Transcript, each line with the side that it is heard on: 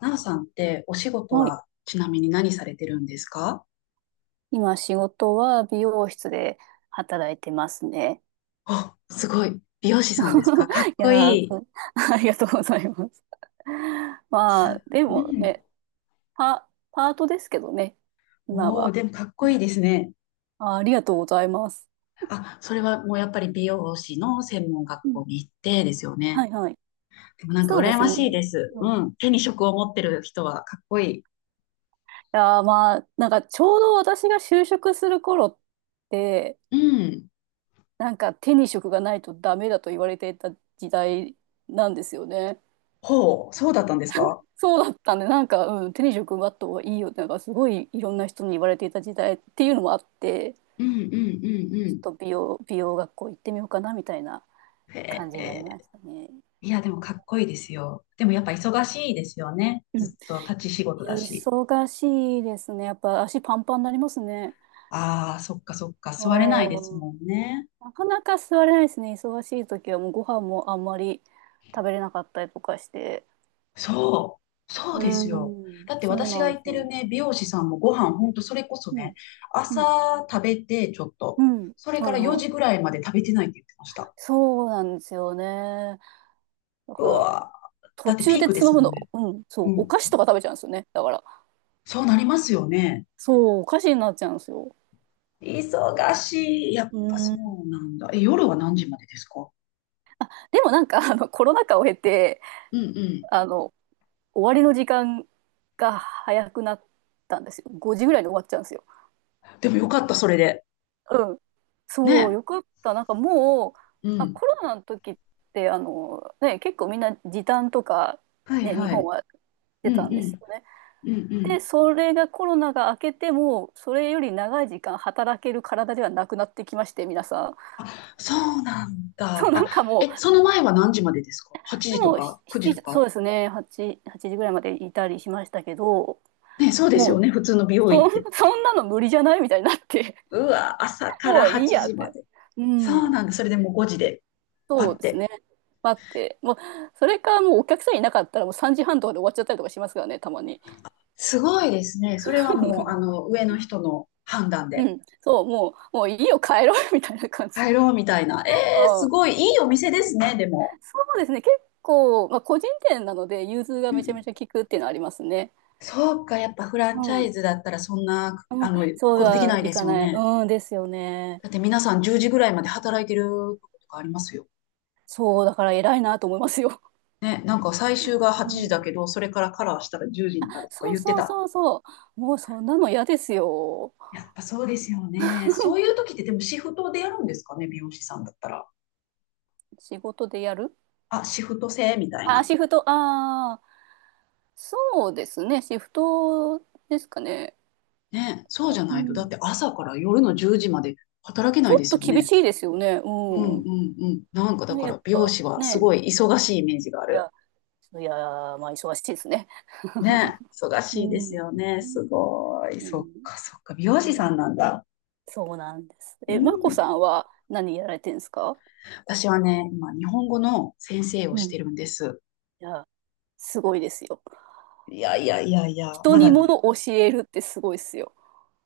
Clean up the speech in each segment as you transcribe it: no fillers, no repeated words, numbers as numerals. left: なおさんってお仕事
right: はい。
left: はちなみに何されてるんですか？
right: 今仕事は美容室で働いてますね。
left: あ、すごい。美容師さんですか？か っ
right: い
left: こ
right: やー、
left: いい。
right: そう ありがとうございます。
left: す、
right: まあ、で
left: う
right: も
left: ん。
right: ね、パートですけどね、今
left: おお、
right: は。
left: でもかっこいいですね。
right: あ、ありがとうございます。
left: あ、それはもうやっぱり美容師の専門学
right: うん、
left: 校に行ってですよね。
right: はいはい。
left: でもなんか
right: そうで
left: 羨
right: す
left: ましい
right: ね。
left: です。
right: うん、い
left: うん。手に職を持ってる人はかっこいい。
right: やー、まあ、なんかちょうど私が就職する頃って、
left: うん。
right: なんか手に職がないとダメだと言われていた時代なんですよね。
left: ほう、そうだったんですか？
right: そうだったんで、なんか、うん、手に職奪った方がいいよって、なんかすごいいろんな人に言われていた時代っていうのもあって、
left: うんうんうんう
right: ちょっと美容学校行ってみようかなみたいな
left: ん。へ
right: 感じになり
left: え、
right: ましたね。
left: いや、でもかっこいいですよ。でもやっぱ忙しいですよね。
right: うん。
left: ずっと立ち仕事だし。
right: 忙しいですね。やっぱ足パンパンになりますね。
left: ああ、そっかそっか、座れないで
right: う
left: す
right: ん。
left: もんね。
right: なかなか座れないですね。忙しい時はもうご飯もあんまり食べれなかったりとかして。
left: そう、そう
right: う
left: ですよ。
right: ん、
left: だって
right: そう
left: 私が
right: なん
left: 行
right: で
left: っ
right: す
left: てる
right: よ。
left: ね、美容師さんもご飯、ほんとそれこそ
right: う
left: ね、
right: ん、うん、
left: 朝食べてちょっと、
right: うん。
left: それか
right: はい
left: ら4
right: は
left: 時ぐ
right: い。
left: らいまで食べてないって言ってました。
right: そうなんですよね。だ
left: う
right: から、
left: わー、だ
right: 途
left: って
right: 中
left: ピー
right: で
left: クで
right: つま
left: す
right: む
left: もん
right: の、
left: ね。
right: うん、そ
left: う
right: う、お
left: ん、
right: 菓子とか食べちゃうんですよね。だから、
left: そうなりますよね。
right: そう、お菓子になっちゃうんですよ。
left: 忙しい。やっ
right: う
left: ぱそ
right: ん。
left: うなんだ。え、夜は何時までですか？
right: でもなんか、コロナ禍を経て、
left: うんうん。
right: あの、終わりの時間が早くなったんですよ。5時ぐらいに終わっちゃうんですよ。
left: でもよかった、それで。
right: うん。そう、
left: ね。
right: よかった。なんかもう、
left: う
right: あ、
left: ん。
right: コロナの時って、ね、結構みんな時短とか、
left: はい
right: ね、日
left: は
right: 本
left: い。
right: はし
left: う
right: てた
left: ん
right: ん
left: う
right: です
left: ん。
right: よね。
left: うんう
right: で、
left: ん。
right: それがコロナが明けても、それより長い時間働ける体ではなくなってきまして、皆さん。
left: あ、そうなん
right: そ
left: だ。
right: う、な
left: あ、
right: んかも
left: え、
right: う、
left: その前は何時までですか？ 8
right: で
left: 時と
right: も、し
left: か9
right: し
left: 時
right: ち
left: と
right: そ
left: か。
right: うですね、8時ぐらいまでいたりしましたけど、
left: ね、そうです
right: も
left: よ
right: う、
left: ね。普通の美容院って。
right: そんなの無理じゃないみたいになって、
left: うわ、朝 か
right: も
left: ら
right: ういい
left: 8
right: や
left: 時
right: っ
left: ま
right: て。
left: で。
right: う
left: そう
right: ん、
left: なんだ。それでもう5時で、バ
right: そう
left: ッ
right: です
left: て。
right: ね。待って、もう、それかもうお客さんいなかったらもう3時半とかで終わっちゃったりとかしますからね、たまに。
left: すごいですね。それはもう、上の人の判断
right: う
left: で。
right: ん、そう、もう、もういいよ、帰ろう みたいな感じ
left: 帰
right: で。
left: ろうみたいな。えー、す
right: うん、
left: ごいいいお店ですね、でも。
right: そうですね、結構、まあ、個人店なので、融通が
left: うんう
right: めちゃめちゃ
left: ん、
right: 効くっていうのはありますね。
left: そうか、やっぱフラ
right: う
left: ンチャイ
right: ん
left: ズだったらそんな、
right: うん、そう
left: ことできな
right: は
left: い
right: い
left: です
right: か
left: よ
right: ない
left: ね。
right: うんですよね。
left: だって皆さん10時ぐらいまで働いてるとことかありますよ。
right: そう、だから偉いなと思いますよ。
left: ね、なんか最終が
right: う
left: 8時だ
right: ん。
left: けど、それからカラーしたら10時になるとか
right: そう
left: 言って
right: そう
left: た。
right: そうそう。もうそんなの嫌ですよ。
left: やっぱそうですよね。そういう時ってでもシフトでやるんですかね、美容師さんだったら。
right: 仕事でやる。
left: あ、シフト制みたい
right: あ、
left: な。
right: シフト、ああ、そうですね。シフトですかね。
left: ね、そうじゃ
right: う
left: ないと、だっ
right: ん。
left: て朝から夜の10時まで働け
right: ち
left: ない
right: ょ
left: で
right: っ
left: す
right: と
left: よ
right: 厳
left: ね。
right: しいですよね。
left: うんう
right: うん。
left: んうん。なんかだ
right: ね、
left: か
right: やっ
left: ら美容
right: ぱ
left: 師はす
right: ね。
left: ごい忙しいイメージがあ
right: い
left: る。
right: や、いや、まあ忙しいですね。
left: ね、忙
right: う
left: しいです
right: ん。
left: よね。すごい。
right: う
left: そっ
right: ん。
left: かそっか。美容
right: ね、
left: 師さんなんだ。
right: そうなんです。
left: う
right: え、まこ
left: ん。
right: さんは何やられてるんですか？
left: 私はね、今日本語の先生を
right: う
left: し
right: ん。い
left: てるんです。
right: や、すごいですよ。
left: いやいやいやいや、
right: 人
left: ま
right: に
left: だ
right: も
left: ね、
right: のを教えるってすごいですよ。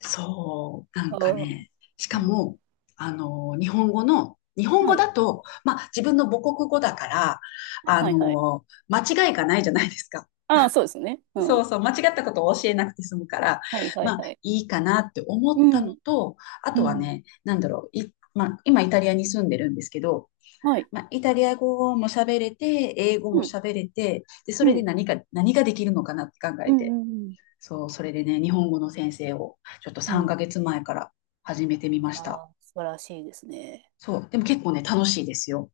left: そう、なんか
right: ああ。
left: ね、し
right: う
left: か
right: ん、
left: も、日本語
right: はい。
left: だと、自分の母国語だから、
right: はい
left: あ
right: はいはい。
left: の、間違いがないじゃないですか。
right: ああ、そうですね。う
left: そう
right: ん。
left: そう、間違ったことを教えなくて済むから、
right: はいはい
left: まあ、
right: はい。
left: いいかなって思っ
right: う
left: たの
right: ん。
left: と、あ
right: う
left: とは
right: ん。
left: ね、なんだろう、まあ、今イタリアに住んでるんですけど、
right: はい。
left: まあ、イタリア語も喋れて、英語
right: う
left: も
right: ん。
left: 喋れて、で、そ
right: う
left: れで
right: ん。
left: 何ができるのかなって考
right: う
left: えて、
right: んうん
left: そう、それでね、日本語の先生をちょっと
right: う
left: 3
right: ん。うん。
left: ヶ月前から始めてみました。
right: ああ、素晴らしいですね。
left: そう、でも結構ね、楽しいですよ。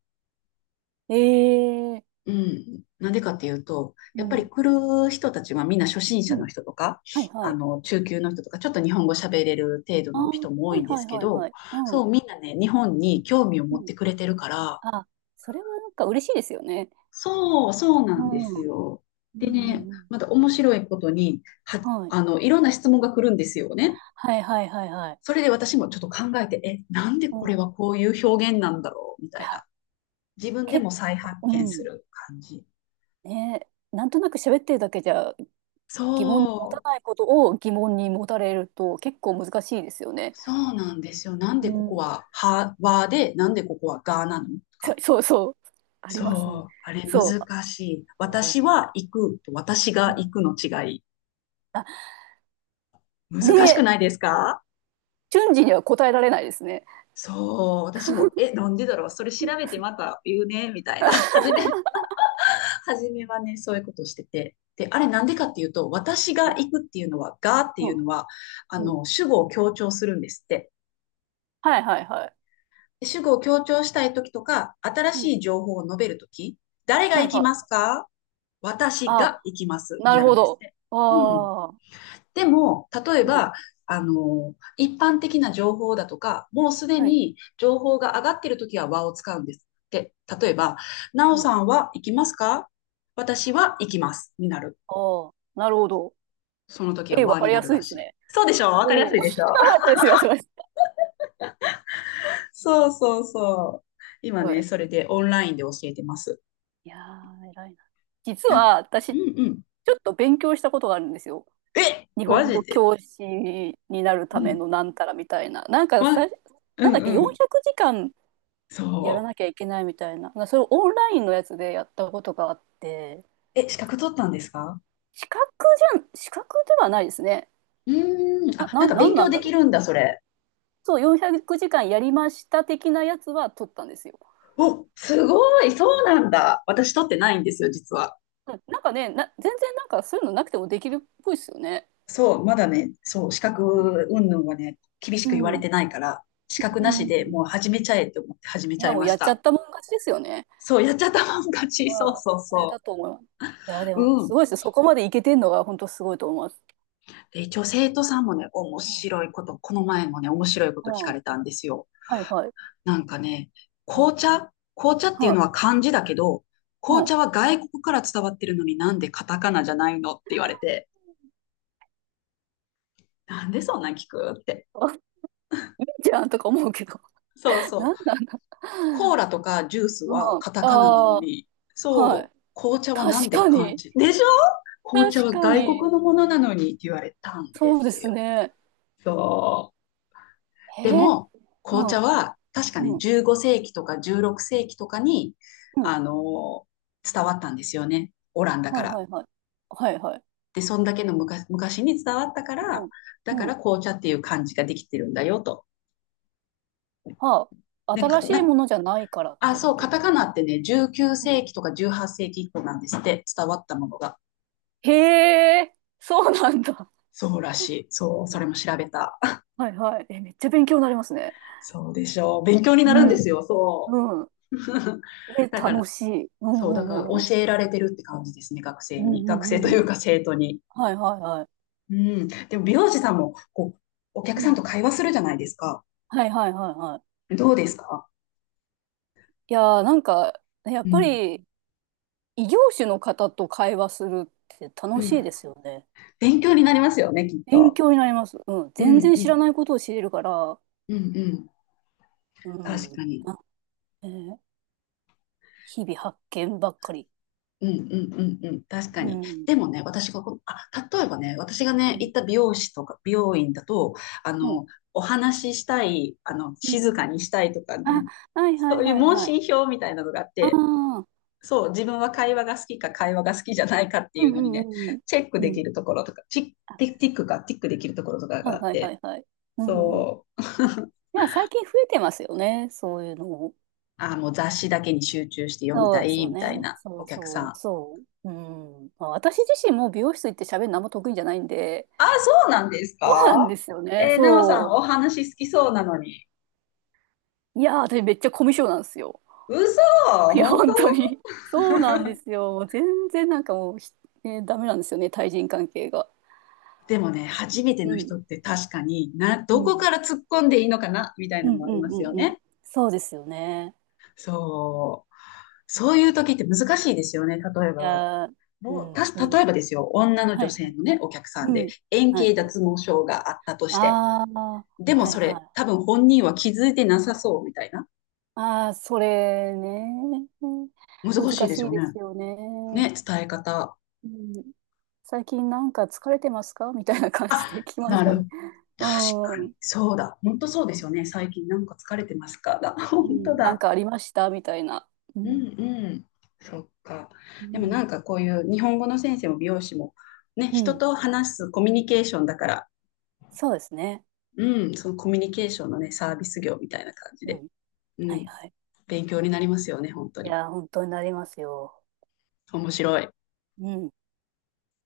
right: ええ、
left: うん。なんでかっていうと、や
right: う
left: っぱり
right: ん。
left: 来る人たちはみんな初心者
right: うん。
left: の人とか、
right: はいは
left: あ
right: い。
left: の、中級の人とか、ちょっと日本語喋れる程度
right: ああ、
left: の人も多
right: は
left: い
right: い
left: んで
right: は
left: す
right: い
left: け
right: はいは
left: ど、
right: い。う
left: そ
right: ん。
left: う、みんなね、日本に興味を
right: う
left: 持っ
right: ん。
left: てくれてるから、
right: あ、それはなんか嬉しいですよね。
left: そう、そうな
right: う
left: んです
right: ん。うん
left: よ。
right: う
left: でね、
right: んうん。
left: また面白いことに、
right: はい。
left: あの、いろんな質問が来るんですよね。
right: はいはいはいはい。
left: それで私もちょっと考えて、え、なんで
right: う
left: これ
right: ん。い
left: はこういう表現なんだろうみたい
right: や、
left: な。自分で
right: 結
left: も再
right: 構、
left: 発
right: う
left: 見す
right: ん。
left: る感じ。
right: ね、なんとなく喋ってるだけじゃ疑問に持た
left: そう、
right: ないことを疑問に持たれると結構難しいですよね。
left: そうなんですよ。なん
right: う
left: でここ
right: ん。
left: は、はで、なんでここはがなのと
right: そ
left: か。
right: そうそう。ありますね。
left: そう、あれ
right: そ
left: 難
right: う、
left: しい。私は行くと私が
right: うん。う
left: 行
right: ん、
left: くの違い。
right: あ、
left: 難しく
right: で、
left: ないですか？
right: 瞬時には答えられないですね。
left: そう、私も、え、なんでだろう、それ調べてまた言うね、みたいな。初めはね、そういうことをしてて。で、あれなんでかっていうと、私が 行くっていうのは、がってい
right: う
left: う
right: ん。
left: のは、あ
right: うん、
left: の、主語を強調するんですって。
right: はいはいはい。
left: で主語を強調したいときとか、新
right: う
left: し
right: ん。
left: い情報を述べるとき、誰が
right: はい
left: 行き
right: は
left: ます
right: い。
left: か？私
right: あ、
left: が行きますに
right: なる
left: なる
right: ほ
left: んです
right: ど。
left: ね。うん。
right: ああ。
left: でも、例え
right: うん。
left: ば、あ
right: うん、
left: の、一般的な情報だとか、もうすで
right: はい。
left: に情報が上がっているときは和を使うんですって。例えば、なお
right: う
left: さ
right: ん。
left: んは行きますか？私は行きますになる。
right: ああ。なるほど。
left: その時は
right: ええ、わ
left: 和
right: か
left: に
right: り
left: な
right: や
left: る
right: すい
left: ら
right: で
left: し
right: す
left: い。
right: ね。
left: そうでしょ？わかりやす
right: お
left: い
right: お。
left: でしょ？
right: ですよ、すいません。
left: そうそうそう。今
right: は
left: ね、
right: い。
left: それでオンラインで教えてます。
right: いやー、偉いな。実
left: なんか、
right: は私、
left: う
right: ち
left: んうん。
right: ょっと勉強したことがあるんですよ。
left: え、
right: 日
left: マ
right: 本
left: ジ
right: 語
left: で。
right: 教師になる
left: う
right: ため
left: ん。
right: のなんたらみたいな。なんかさ、
left: わ、う
right: なんだっけ、
left: んうん。
right: 400時間やら
left: そ
right: なきゃいけないみたいな。それをオンラインのやつでやったことがあって、
left: う。え、資格取ったんですか？
right: 資格じゃん、資格ではないですね。
left: うーん。あ、なんか
right: な
left: 勉
right: んな
left: 強
right: ん
left: で
right: だ
left: き
right: ろ
left: る
right: う。
left: んだ、それ。
right: そう、400時間やりました的なやつは取ったんですよ。
left: お、すごい、そうなんだ。私取ってないんですよ、実は。
right: うん、なんかね、全然なんかそういうのなくてもできるっぽいですよね。
left: そう、まだね、そう、資
right: うん。
left: 格云々はね、厳し
right: う
left: く言われ
right: ん。
left: てないから、資格
right: う
left: なしで
right: ん。
left: もう始めちゃえって思って始め
right: い
left: ちゃ
right: や、
left: い
right: もう
left: ま
right: や
left: し
right: っちゃ
left: た。
right: ったもん勝ちですよね。
left: そう、やっちゃったもん勝ち。そうそう
right: うん。ね、
left: そ
right: だと思います。いや、でも、
left: う。う
right: す
left: ん。
right: ごいですよ。そこまでいけてんのが、本当すごいと思います。
left: で、一応生徒さんもね、面
right: うん。
left: 白いこと、この前もね、面白いこ
right: う
left: と聞か
right: ん。
left: れたんですよ。
right: はいはい。
left: なんかね、
right: うん。
left: 紅茶紅茶っていう
right: は
left: のは
right: い。
left: 漢字だけど、
right: う
left: 紅
right: ん。
left: 茶は外国から伝わってるのになんでカタカナじゃないのって言われて、なんでそんなん聞くって。
right: あ、いいじゃんとか思うけど。
left: そう
right: な
left: そ
right: ん
left: う。
right: なんだ。
left: コーラとかジュース
right: うん。
left: はカタカナなの
right: ああ、
left: に、
right: は
left: そ
right: い。
left: う、紅茶はなん
right: 確
left: で
right: か
left: 漢
right: に。
left: 字でしょ？紅茶
right: 確
left: は
right: か
left: 外国
right: に。
left: のものなのにって言われたんで
right: そうで
left: す
right: す
left: よ。
right: ね。
left: そう。
right: え
left: で
right: ー、
left: も、紅
right: う
left: 茶
right: ん。
left: は確かに
right: うん。
left: 15世紀とか16世紀とかに、
right: うん。
left: あの、伝わったんですよね。オランダか
right: はい
left: ら。
right: はいはい。はいはい。
left: で、そんだけの昔昔に伝わったから、
right: うん。
left: だか
right: うん。
left: ら紅茶っていう漢字ができてるんだよと。
right: はあ。
left: で、
right: 新しいものじゃないからって
left: そ
right: こ
left: う、
right: と
left: カ
right: で
left: タ
right: す。
left: カナってね、19
right: う
left: 世
right: ん。
left: 紀とか18世紀以降なんですって、伝わったものが。
right: へえ、そうなんだ。
left: そうらしい。そう、それも調べた。
right: はいはい。え、めっちゃ勉強になりますね。
left: そうでしょう。勉強にな
right: う
left: るんで
right: ん。
left: すよ、そ
right: うん。
left: う。
right: え、
left: だか
right: 楽
left: ら、
right: しい。うんう
left: そう、だか
right: ん
left: ら
right: うんうん。
left: 教えられてるって感じですね、学
right: う
left: 生
right: ん
left: に。
right: う
left: 学
right: ん
left: 生と
right: う
left: い
right: んう
left: う
right: ん。
left: か生徒に。
right: はいはいはい。
left: うん。でも美容師さんも、こう、お客
right: う
left: さん
right: ん。
left: と会話するじゃないですか。
right: はいはいはいはい。
left: どうですか？
right: いやー、なんか、やっ
left: う
right: ぱ
left: ん。
right: り異業種の方と会話するって
left: う
right: 楽しい
left: ん。
right: ですよね。
left: 勉強になりますよね、きっ
right: 勉
left: と。
right: 強になります。うん。
left: う
right: 全
left: ん
right: 然
left: う
right: 知ら
left: ん。
right: ないことを知れるから、
left: うんうん。
right: う
left: 確
right: ん。
left: かに。
right: あ、えー日々発見ばっかり。
left: うんうんうんうん。確か
right: う
left: に。
right: ん。
left: でもね、私がこう、あ、例えばね、私がね、
right: うん。
left: 行った美容師とか、美容院だと、あ
right: うん。
left: の、お話ししたい、あの、
right: うん。
left: 静かにしたいとか
right: あ、
left: ね、
right: はいは
left: そ
right: い
left: ういう
right: はい
left: 問
right: はい。
left: 診票みたいなのがあっ
right: あ
left: て、
right: あ。
left: そう、自分は会話が好きか会話が好きじゃないかって
right: う
left: い
right: ん
left: う
right: う
left: のにね、
right: んうんうん。
left: チェック
right: う
left: でき
right: ん。
left: るところとか、チッティティックか、ティックできるところとか
right: は
left: があ
right: い
left: っ
right: はいは
left: て、
right: いはい。うんうん。い
left: そう、
right: や、最近増えてますよね、そういうのも。
left: あー、もう雑誌だけに集中して読み
right: そ
left: た
right: うです
left: い
right: よ
left: みたい
right: ね。
left: な
right: そ
left: お
right: う
left: 客さ
right: そう、
left: ん。
right: そう。うん。まあ、私自身も美容室行って喋るのあんま得意じゃないんで、
left: あー、そうなんです
right: そうなん
left: か？
right: ですよね。
left: えー、なおさ
right: そ
left: ん、お話好きそうなのに。
right: う。いやー、私めっちゃコミュ障なんですよ。
left: 嘘？
right: いや、
left: 本
right: 本
left: 当？
right: 当に。そうなん ですよ。もう全然なんかもうね、ダメなんですよね、対人関係が。
left: でもね、初めて
right: う
left: の人
right: ん。
left: って確かにな、
right: う
left: どこ
right: ん。
left: から突っ込んでいいのかなみたい
right: う
left: な
right: ん
left: の
right: う
left: もあり
right: ん
left: ますよ
right: うんうん。
left: ね。
right: そうですよね。
left: そう。そういう時って難しいですよね。例え
right: い
left: ば、
right: やー、う
left: もう、
right: ん。
left: たし、例えばですよ、
right: は
left: 女
right: いは
left: 性
right: い。
left: のね、お客さ
right: う
left: んで、
right: ん。
left: 円
right: はい
left: 形
right: は
left: 脱
right: い。
left: 毛症があったとし
right: あ
left: て、
right: あ、
left: でも
right: はい
left: そ
right: は
left: れ、
right: い。
left: 多分本人は気づいてなさそうみたいな。
right: ああ、それね。
left: 難しい
right: 難
left: です
right: しい
left: よ
right: で
left: ね。
right: すよね。
left: ね、伝え方。
right: うん、最近なんか疲れてますかみたいな感じで
left: あ、
right: 聞きま
left: な
right: すかね。
left: る。
right: う
left: 確か
right: ん。う
left: に。
right: ん、
left: そうだ。本当そうですよね。最近なんか疲れてますかだ。本当
right: なん
left: だ。
right: かありましたみたいな。う
left: う
right: ん。
left: んうん。そっか。
right: う
left: でもな
right: ん。
left: んかこういう日本語の先生も美容師も、ね、
right: う
left: 人
right: ん、
left: と話すコミュニケーションだから、
right: そうですね。
left: うん、そのコミュニケーションのね、サービス業みたいな感じ
right: う
left: で。
right: ん。
left: う
right: はい
left: ん。
right: はい。
left: 勉強になりますよね、本当
right: い
left: に。
right: やー、本当になりますよ。
left: 面白い。
right: うん。